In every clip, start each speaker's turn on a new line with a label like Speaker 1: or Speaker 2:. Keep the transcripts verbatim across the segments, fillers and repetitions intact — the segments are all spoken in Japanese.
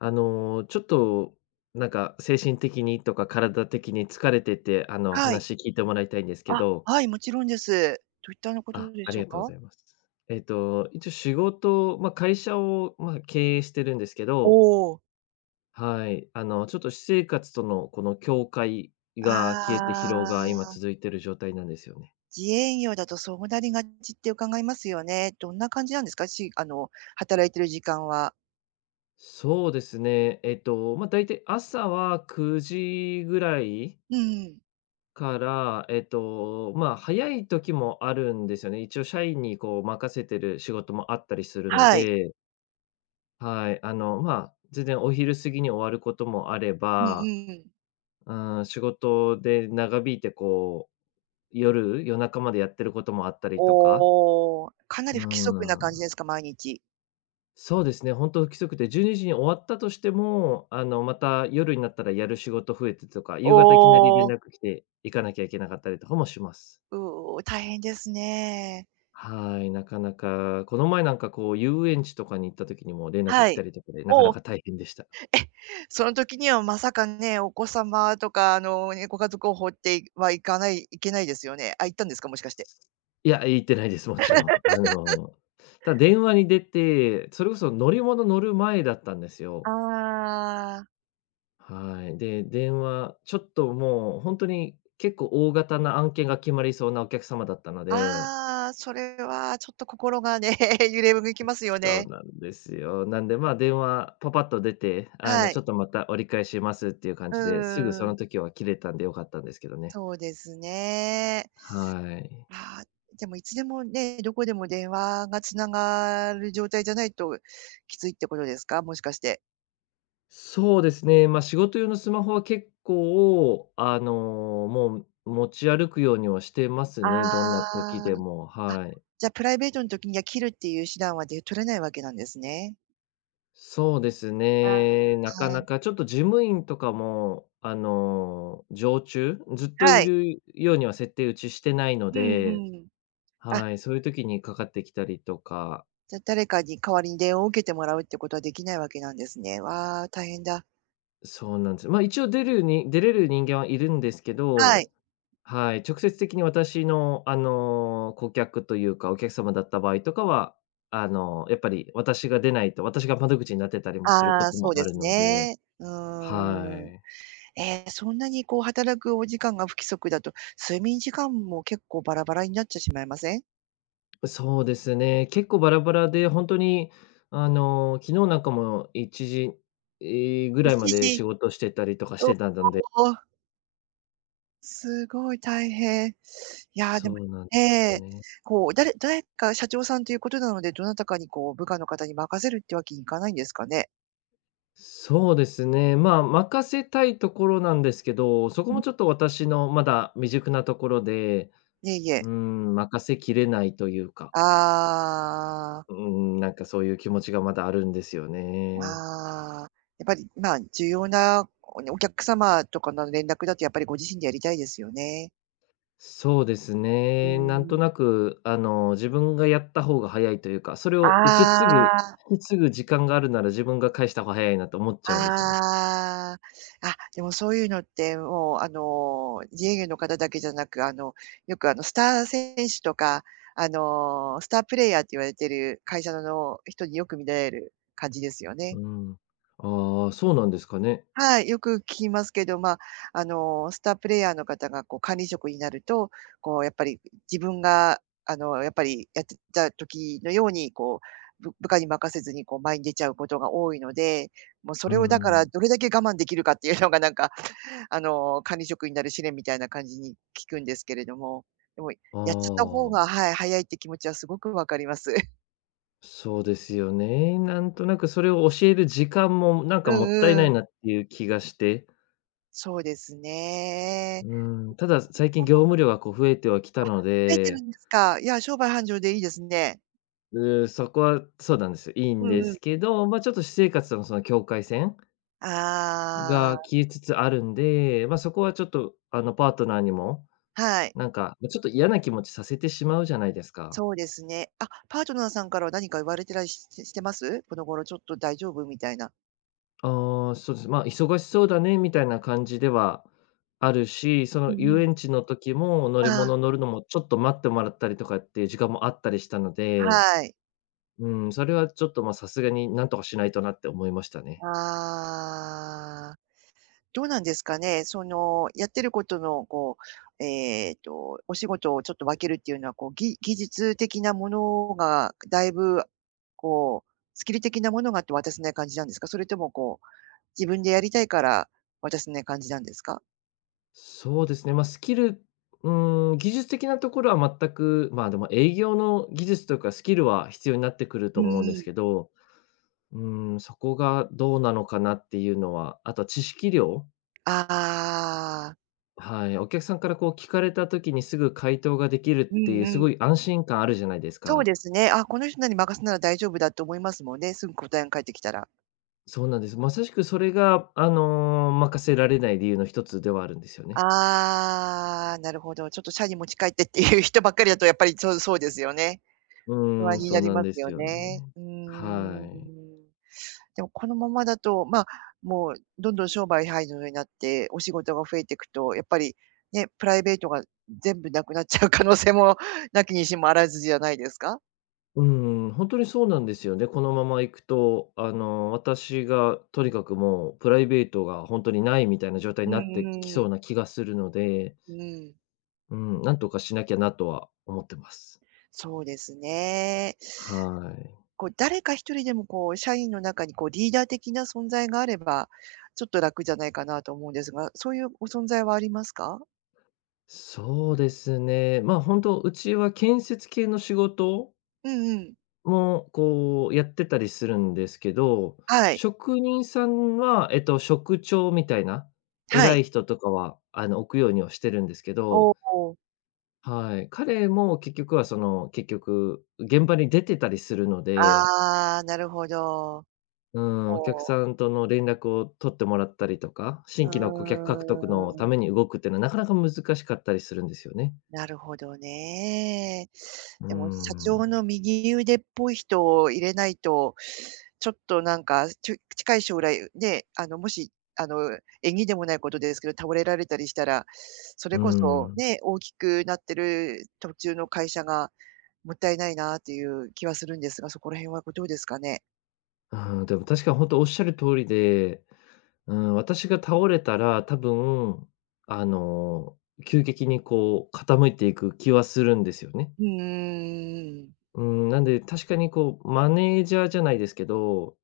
Speaker 1: あの、ちょっと、なんか、精神的にとか体的に疲れてて、あの、
Speaker 2: はい。
Speaker 1: 話聞いてもらいたいんですけ
Speaker 2: あ、
Speaker 1: ど。
Speaker 2: はい、もちろんです。どういったのこと
Speaker 1: あ、
Speaker 2: で
Speaker 1: あ
Speaker 2: し
Speaker 1: り
Speaker 2: ょう
Speaker 1: がとうご
Speaker 2: か？
Speaker 1: ざいます。えっと、一応仕事、ま、会社を、ま、経営してるんですけ
Speaker 2: お
Speaker 1: ど、
Speaker 2: お。
Speaker 1: はい。あの、ちょっと私生活との、この境界が消えて疲
Speaker 2: あ
Speaker 1: 労が今
Speaker 2: あ、
Speaker 1: 続いてる状態なんですよね。
Speaker 2: 自営業だとそうなりがちって伺いますよね。どんな感じなんですか？しあの、働いてる時間は。
Speaker 1: そうですね。えっと、ま、大体朝はくじぐらい
Speaker 2: うん。
Speaker 1: から、えっと、まあ、早い時もあるんですよね。一応社員にこう任せてる仕事もあったりするの
Speaker 2: はい。
Speaker 1: で、はい、あの、まあ、全然お昼過ぎに終わることもあれ
Speaker 2: うん
Speaker 1: ば、
Speaker 2: うん。
Speaker 1: うん、仕事で長引いてこう、夜、夜中までやってることもあったりとか、
Speaker 2: おお、かなり
Speaker 1: う
Speaker 2: 不規則な感
Speaker 1: ん、
Speaker 2: じですか？毎日。
Speaker 1: そうですね、本当不規則で12時にじに終わったとしても、あの、また夜になったらやる仕事増えてとか、
Speaker 2: お
Speaker 1: 夕方いきなり連
Speaker 2: お、
Speaker 1: 絡来て行かなきゃいけなかったりとかもします。
Speaker 2: うお、大変ですね。
Speaker 1: はい、なかなか、この前なんかこう遊園地とかに行った時にも連絡
Speaker 2: は
Speaker 1: 来た
Speaker 2: い。
Speaker 1: りとかで、なか
Speaker 2: お
Speaker 1: な
Speaker 2: お。
Speaker 1: か大変でした。
Speaker 2: その時にはまさかね、お子様とか、あの、ね、ご家族を放ってはいかないいけないですよね。あ、行ったんですか？もしかして。
Speaker 1: いや、行ってないです、もちろん。あの、ただ電話に出て、それこそ乗り物乗る前だったんです
Speaker 2: あ
Speaker 1: よ。
Speaker 2: あ。
Speaker 1: はい。で、電話、ちょっともう本当に結構大型な案件が決まりそうなお客様だったので、
Speaker 2: ああ、それはちょっと心がね、揺れ動きますよ
Speaker 1: そう
Speaker 2: ね。
Speaker 1: なんですよ。なんで、まあ、電話パパッと出て、あの、
Speaker 2: は
Speaker 1: ち
Speaker 2: い。
Speaker 1: ょっとまた折り返しますっていう感
Speaker 2: う
Speaker 1: じで、すぐ
Speaker 2: ー
Speaker 1: そ
Speaker 2: ん。
Speaker 1: の時は切れたんで良かったんですけどね。
Speaker 2: そうですね。
Speaker 1: はい。
Speaker 2: あー、でもいつでもね、どこでも電話が繋がる状態じゃないときついってことですか？もしかして。
Speaker 1: そうですね、まあ、仕事用のスマホは結構、あの、もう持ち歩くようにはしてます
Speaker 2: あ
Speaker 1: ね、どんな時で
Speaker 2: あ、
Speaker 1: も、はい。
Speaker 2: じゃ、プライベートの時には切るっていう手段はで取れないわけなんですね。
Speaker 1: そうです
Speaker 2: あ
Speaker 1: ね、なかな
Speaker 2: あ。
Speaker 1: かちょっと事務員とかも、あの、常駐、ずっと
Speaker 2: は
Speaker 1: い
Speaker 2: い。
Speaker 1: るようには設定打ちしてないの
Speaker 2: う
Speaker 1: で、
Speaker 2: んうん。あ、
Speaker 1: はい、そういう時にかかってきたりとか、
Speaker 2: じゃ、誰かに代わりに電話を受けてもらうってことはできないわけなんですね。わあ、大変だ。
Speaker 1: そうなんです。ま、一応出るに出れる人間はいるんですけ
Speaker 2: は
Speaker 1: ど、
Speaker 2: い。
Speaker 1: はい、直接的に私の、あの、顧客というか、お客様だった場合とかは、あの、やっぱり私が出ないと、私が窓口になってたりもする
Speaker 2: あ
Speaker 1: こ
Speaker 2: あ、
Speaker 1: と
Speaker 2: そう
Speaker 1: も
Speaker 2: で
Speaker 1: ある
Speaker 2: す
Speaker 1: ので、
Speaker 2: ね。う
Speaker 1: は
Speaker 2: ーん。
Speaker 1: い。
Speaker 2: えー、そんなにこう働くお時間が不規則だと、睡眠時間も結構バラバラになっちゃしまいません
Speaker 1: そうですね、結構バラバラで、本当に、あの、昨日なんかもいちじ、え、ぐ
Speaker 2: ？1
Speaker 1: らいまで
Speaker 2: 時、
Speaker 1: 仕事してたりとかし
Speaker 2: おお、
Speaker 1: てたので、
Speaker 2: すごい大変。いやー、でも
Speaker 1: そうなんですよ
Speaker 2: え
Speaker 1: ね。
Speaker 2: こう、誰誰か社長さんということなので、どなたかにこう部下の方に任せるってわけにいかないんですかね？
Speaker 1: そうですね、まあ、任せたいところなんですけど、そこ
Speaker 2: う
Speaker 1: も
Speaker 2: ん。
Speaker 1: ちょっと私のまだ未熟なところで、
Speaker 2: いえい
Speaker 1: うー
Speaker 2: え。
Speaker 1: ん、任せきれないというか、
Speaker 2: ああ。
Speaker 1: うーん、なんかそういう気持ちがまだあるんですよね。
Speaker 2: ああ、やっぱり、まあ、重要なおねお客様とかの連絡だとやっぱりご自身でやりたいですよね。
Speaker 1: そうです
Speaker 2: う
Speaker 1: ね。なん
Speaker 2: ー
Speaker 1: とな
Speaker 2: ん。
Speaker 1: く、あの、自分がやった方が早いというか、それ
Speaker 2: あ
Speaker 1: を受け継ぐ
Speaker 2: あ。
Speaker 1: 引き継ぐ時間があるなら自分が返した方が早いなと思っちゃうんですよね。
Speaker 2: ああ、あ、でもそういうのってもう、あの、自営業の方だけじゃなく、あの、よくあの、スター選手とか、あの、スタープレイヤーって言われてる会社の人によく見られる感じですよね。
Speaker 1: うん。ああ、そうなんですかね。
Speaker 2: はい、よく聞きますけど、まあ、あの、スタープレイヤーの方がこう管理職になると、こうやっぱり自分があの、やっぱりやってた時のように、こう、部部下に任せずにこう前に出ちゃうことが多いので、もうそ
Speaker 1: う
Speaker 2: れをだから
Speaker 1: ん。
Speaker 2: どれだけ我慢できるかっていうのがなんか、あの、管理職になる試練みたいな感じに聞くんですけれども、でも
Speaker 1: あ
Speaker 2: やっちゃった方が、
Speaker 1: あ、
Speaker 2: はい、早いって気持ちはすごくわかります。
Speaker 1: そうですよね。なんとなくそれを教える時間もなん
Speaker 2: う
Speaker 1: かもったい
Speaker 2: ん
Speaker 1: な
Speaker 2: うん。
Speaker 1: いなっていう気がして。
Speaker 2: そうですね。
Speaker 1: うん、ただ最近
Speaker 2: あ、も
Speaker 1: 業
Speaker 2: う
Speaker 1: 務量がこう増えてはきたの
Speaker 2: いてる
Speaker 1: で、
Speaker 2: んですか。いや、商売繁盛でいいですね。
Speaker 1: うーん、そこはそうなんですよ。いい
Speaker 2: う
Speaker 1: ん
Speaker 2: ん
Speaker 1: で
Speaker 2: うん。
Speaker 1: すけど、まあ、ちょっと私生活とのその境界線
Speaker 2: あ
Speaker 1: が
Speaker 2: あ。
Speaker 1: 消えつつあるんで、まあ、そこはちょっと、あの、パートナーにも、
Speaker 2: はい。
Speaker 1: なんか、まちょっと嫌な気持ちさせてしまうじゃないですか。
Speaker 2: そうですね。あ、パートナーさんからは何か言われてらしししてます？この頃ちょっと大丈夫みたいな。
Speaker 1: ああ、そうです。まあ、忙しそうだねみたいな感じではあるし、そ
Speaker 2: うん
Speaker 1: の
Speaker 2: う
Speaker 1: 遊園
Speaker 2: ん。
Speaker 1: 地の時も乗り
Speaker 2: ああ。
Speaker 1: 物乗るのもちょっと待ってもらったりとかっていう時間もあったりしたので、
Speaker 2: はい。
Speaker 1: うん、それはちょっと、ま、さすがになんとかしないとなって思いましたね。
Speaker 2: ああ、どうなんですかね。その、やってることのこう、えっと、お仕事をちょっと分けるっていうのは、こう、ぎ技術的なものがだいぶ、こう、スキル的なものがあって渡せない感じなんですか？それともこう、自分でやりたいから渡せない感じなんですか？
Speaker 1: そうですね、まあ、スキル、うーん、技術的なところは全く、まあ、でも営業の技術とかスキルは必要になってくる
Speaker 2: う
Speaker 1: と
Speaker 2: んう
Speaker 1: 思うんです
Speaker 2: ん。
Speaker 1: けど、うーん、そこがどうなのかなっていうのは、あと知識量、
Speaker 2: ああ。
Speaker 1: はい、お客さんからこう聞かれた時にすぐ回答ができるっ
Speaker 2: う
Speaker 1: てい
Speaker 2: ん
Speaker 1: う
Speaker 2: う
Speaker 1: す
Speaker 2: ん。
Speaker 1: ごい安心感あるじゃないです
Speaker 2: そう
Speaker 1: か。
Speaker 2: ですね。あ、この人に任せなら大丈夫だと思いますもんね、すぐ答えが返ってきたら。
Speaker 1: そうなんです。まさしくそれが、あの、任せられない理由の一つではあるんですよね。
Speaker 2: ああ、なるほど。ちょっと社に持ち帰ってっていう人ばっかりだとやっぱりそうそうですよね。
Speaker 1: う
Speaker 2: 不
Speaker 1: ー
Speaker 2: 安
Speaker 1: ん、
Speaker 2: に
Speaker 1: そ
Speaker 2: な
Speaker 1: う
Speaker 2: り
Speaker 1: なん
Speaker 2: ます
Speaker 1: で
Speaker 2: よ
Speaker 1: すよね。
Speaker 2: ね。うー
Speaker 1: は
Speaker 2: ん。
Speaker 1: い。
Speaker 2: でもこのままだと、まあ、もうどんどん商売繁盛になってお仕事が増えていくと、やっぱりね、プライベートが全部なくなっちゃう可能性もなきにしもあらずじゃないですか？
Speaker 1: うん、本当にそうなんですよね。このまま行くと、あの、私がとにかくもうプライベートが本当にないみたいな状態
Speaker 2: う
Speaker 1: になっ
Speaker 2: んう
Speaker 1: てき
Speaker 2: んう
Speaker 1: そ
Speaker 2: ん。
Speaker 1: うな気がするので、
Speaker 2: うん。
Speaker 1: うん、なんとかしなきゃなとは思ってます。
Speaker 2: そうですね。
Speaker 1: はい。
Speaker 2: こう、誰か一人でもこう、社員の中にこう、リーダー的な存在があれば、ちょっと楽じゃないかなと思うんですが、そういうご存在はありますか？
Speaker 1: そうですね。ま、あ本当うちは建設系の仕事
Speaker 2: うんうん。
Speaker 1: も、こう、やってたりするんですけど、
Speaker 2: はい。
Speaker 1: 職人さんは、えっと、職長みたいな、
Speaker 2: は
Speaker 1: 偉
Speaker 2: い。
Speaker 1: い人とかは、あの、置くようにはしてるんですけど、
Speaker 2: おお。
Speaker 1: はい。彼も結局はその、結局、現場に出てたりするので、
Speaker 2: ああ、なるほど。
Speaker 1: うん、お客
Speaker 2: おお。
Speaker 1: さんとの連絡を取ってもらったりとか、新規の顧客
Speaker 2: う
Speaker 1: 獲得のため
Speaker 2: ー、
Speaker 1: に動くっていうのはなかなか難しかったりするんですよね。
Speaker 2: なるほどね。
Speaker 1: うー
Speaker 2: でも社長
Speaker 1: ん。
Speaker 2: の右腕っぽい人を入れないと、ちょっとなんか、ちょ近い将来、ね、あの、もし、あの、縁起でもないことですけど、倒れられたりしたら、それ
Speaker 1: うー
Speaker 2: こそ
Speaker 1: ん。
Speaker 2: ね、大きくなってる途中の会社がもったいないなっていう気はするんですが、そこら辺はごどうですかね？
Speaker 1: ああ、でも確かに本当おっしゃる通りで、うん、私が倒れたら、多分、あの、急激にこう傾いていく気はするんですよね。
Speaker 2: うんん、
Speaker 1: うん、なんで確かにこうマネージャーじゃないですけど、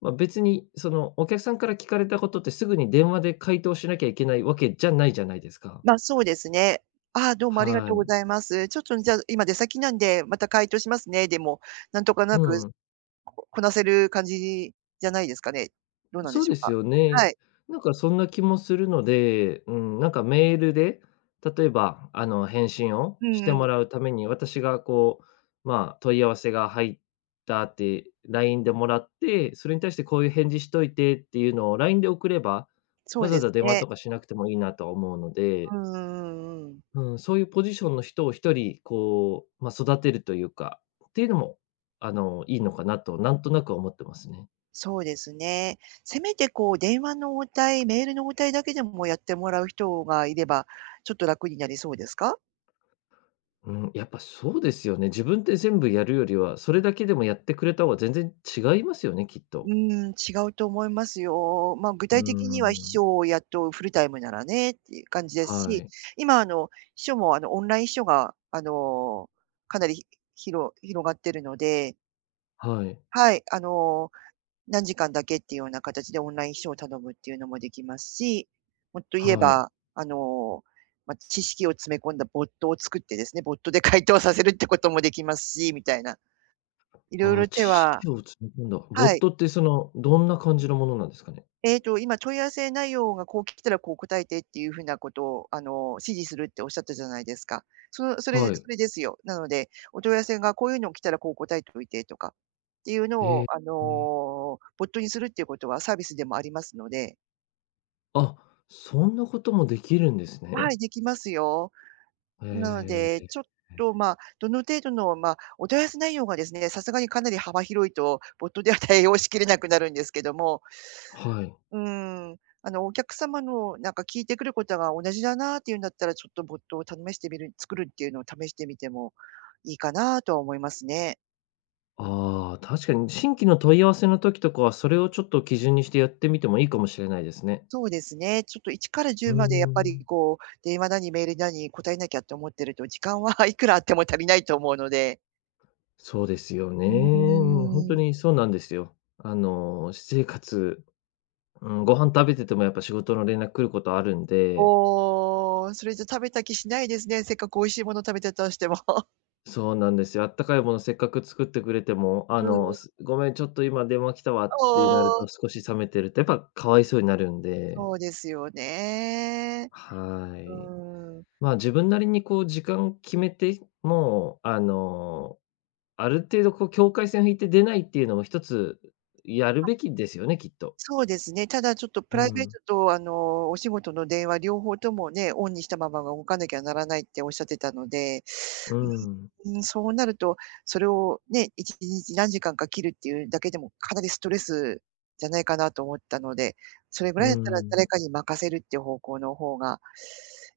Speaker 1: まあ、別に、その、お客さんから聞かれたことってすぐに電話で回答しなきゃいけないわけじゃないじゃないですか。
Speaker 2: まあそうですね。ああ、どうもありがと
Speaker 1: は
Speaker 2: うご
Speaker 1: い。
Speaker 2: ざいます。ちょっとじゃあ、今出先なんで、また回答しますね。でも、なんとか
Speaker 1: う
Speaker 2: なく
Speaker 1: ん。
Speaker 2: ここなせる感じじゃないですかね。どうなんで
Speaker 1: そう
Speaker 2: しょう
Speaker 1: です
Speaker 2: か？
Speaker 1: よ
Speaker 2: は
Speaker 1: ね。
Speaker 2: い。
Speaker 1: なんかそんな気もするので、うん、なんかメールで、例えば、あの、返信を
Speaker 2: う
Speaker 1: し
Speaker 2: ん
Speaker 1: て
Speaker 2: う
Speaker 1: も
Speaker 2: ん。
Speaker 1: らうために、私がこう、まあ、問い合わせが入ったってラインでもらって、それに対してこういう返事しといてっていうのをラインで送れば、
Speaker 2: そ
Speaker 1: わ
Speaker 2: う
Speaker 1: ざ
Speaker 2: で
Speaker 1: わざ
Speaker 2: す
Speaker 1: 電話と
Speaker 2: ね。
Speaker 1: かしなくてもいいなとは思うの
Speaker 2: う
Speaker 1: で、
Speaker 2: んうんうんうん。
Speaker 1: うん、そういうポジションの人を一人こう、まあ、育てるというか、っていうのも、あの、いいのかなとなんとなく思ってますね。
Speaker 2: そうですね。せめてこう電話の応対、メールの応対だけでもやってもらう人がいれば、ちょっと楽になりそうですか？
Speaker 1: うん、やっぱそうですよね。自分で全部やるよりは、それだけでもやってくれた方が全然違いますよね、きっと。
Speaker 2: うん、違うと思いますよ。まあ、具
Speaker 1: うー
Speaker 2: 体的には秘
Speaker 1: ん。
Speaker 2: 書を雇うフルタイムならねっていう感じです
Speaker 1: は
Speaker 2: し、
Speaker 1: い。
Speaker 2: 今あの、秘書もあの、オンライン秘書があの、かなりひろ広がってるので、
Speaker 1: はい。
Speaker 2: はい、あの、何時間だけっていうような形でオンライン秘書を頼むっていうのもできますし、もっと言え
Speaker 1: はい。
Speaker 2: ば、あの、ま、知識を詰め込んだボットを作ってですね、ボットで回答させるってこともできますし、みたいな。いろい
Speaker 1: ああ、
Speaker 2: ろ
Speaker 1: 知
Speaker 2: 手は。
Speaker 1: 識を積み込んだ。ボ
Speaker 2: は
Speaker 1: ッ
Speaker 2: い。
Speaker 1: トってその、どんな感じのものなんですかね？
Speaker 2: ええと、今問い合わせ内容がこう来たらこう答えてっていう風なことを、あの、指示するっておっしゃったじゃないですか。そそれ
Speaker 1: は
Speaker 2: そ
Speaker 1: い。
Speaker 2: れですよ。なので、お問い合わせがこういうの来たらこう答えといてとかっていうの
Speaker 1: へ
Speaker 2: を、
Speaker 1: え、
Speaker 2: あ
Speaker 1: え。
Speaker 2: の、ボットにするっていうことはサービスでもありますので。
Speaker 1: あ、そんなこともできるんです
Speaker 2: は
Speaker 1: ね。
Speaker 2: い、できますよ。なので、ちょっ
Speaker 1: ええ。
Speaker 2: と、まあ、どの程度の、まあ、お問い合わせ内容がですね、さすがにかなり幅広いと、ボットでは対応しきれなくなるんですけども、
Speaker 1: はい。
Speaker 2: うーん、あの、お客様のなんか聞いてくることが同じだなっていうんだったら、ちょっとボットを試してみる作るっていうのを試してみてもいいかなとは思いますね。
Speaker 1: ああ、確かに新規の問い合わせの時とかは、それをちょっと基準にしてやってみてもいいかもしれないですね。
Speaker 2: そうですね。ちょっといちから
Speaker 1: うー
Speaker 2: じゅうまでやっぱり
Speaker 1: ん。
Speaker 2: こう、電話なりメールなりに答えなきゃって思ってると、時間は いくらあっても足りないと思うので。
Speaker 1: そうですよね。
Speaker 2: う
Speaker 1: う
Speaker 2: ー
Speaker 1: ん、
Speaker 2: ん。
Speaker 1: にそうなんですよ。あの、私生活、うん、ご飯食べててもやっぱ仕事の連絡来ることあるんで、
Speaker 2: おお、それじゃ食べた気しないですね、せっかく美味しいもの食べてたとしても。
Speaker 1: そうなんですよ。あったかいものせっかく作ってくれても、あ
Speaker 2: う
Speaker 1: の、
Speaker 2: ん、
Speaker 1: す「ごめん、ちょっと今電話来たわ」ってなる
Speaker 2: お
Speaker 1: と、
Speaker 2: お、
Speaker 1: 少し冷めてるとやっぱかわいそうになるんで、
Speaker 2: そうですよね。
Speaker 1: は
Speaker 2: う
Speaker 1: い。
Speaker 2: ーん、
Speaker 1: まあ、自分なりにこう時間決めて、もう、あのある程度こう境界線を引いて出ないっていうのも一つ、やるべきですよね、きっと。
Speaker 2: そうですね。ただちょっとプ
Speaker 1: う
Speaker 2: ライベー
Speaker 1: ん、
Speaker 2: トとあの、お仕事の電話両方ともね、オンにしたまま動かなきゃならないっておっしゃってたので、
Speaker 1: うん、
Speaker 2: うん、うーん、そうなると、それをね、いちにち何時間か切るっていうだけでもかなりストレスじゃないかなと思ったので、それぐ
Speaker 1: う
Speaker 2: らいだったら
Speaker 1: ん。
Speaker 2: 誰かに任せるっていう方向の方が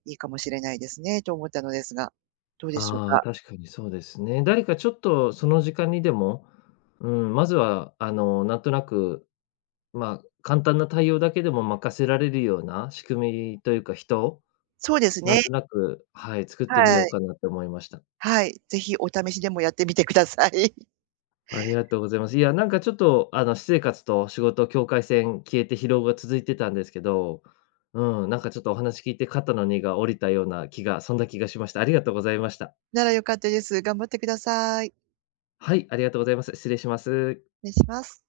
Speaker 2: いいかもしれないですねと思ったのですが、どうでしょう
Speaker 1: ああ、
Speaker 2: か？
Speaker 1: 確かにそうですね。誰かちょっとその時間にでも、うん、まずはあの、なんとなく、まあ、簡単な対応だけでも任せられるような仕組みというか、人を
Speaker 2: そうです
Speaker 1: なん
Speaker 2: ね、
Speaker 1: となく、はい、作っ
Speaker 2: は
Speaker 1: てみよう
Speaker 2: い。
Speaker 1: かなって思いました。
Speaker 2: はい、ぜひお試しでもやってみてください。
Speaker 1: ありがとうございます。いや、なんかちょっと、あの、私生活と仕事境界線消えて疲労が続いてたんですけど、うん、なんかちょっとお話聞いて肩の荷が下りたような気がそんな気がしました。ありがとうございました。
Speaker 2: なら良かったです。頑張ってください。
Speaker 1: はい、ありがとうございます。失礼します。
Speaker 2: 失礼します。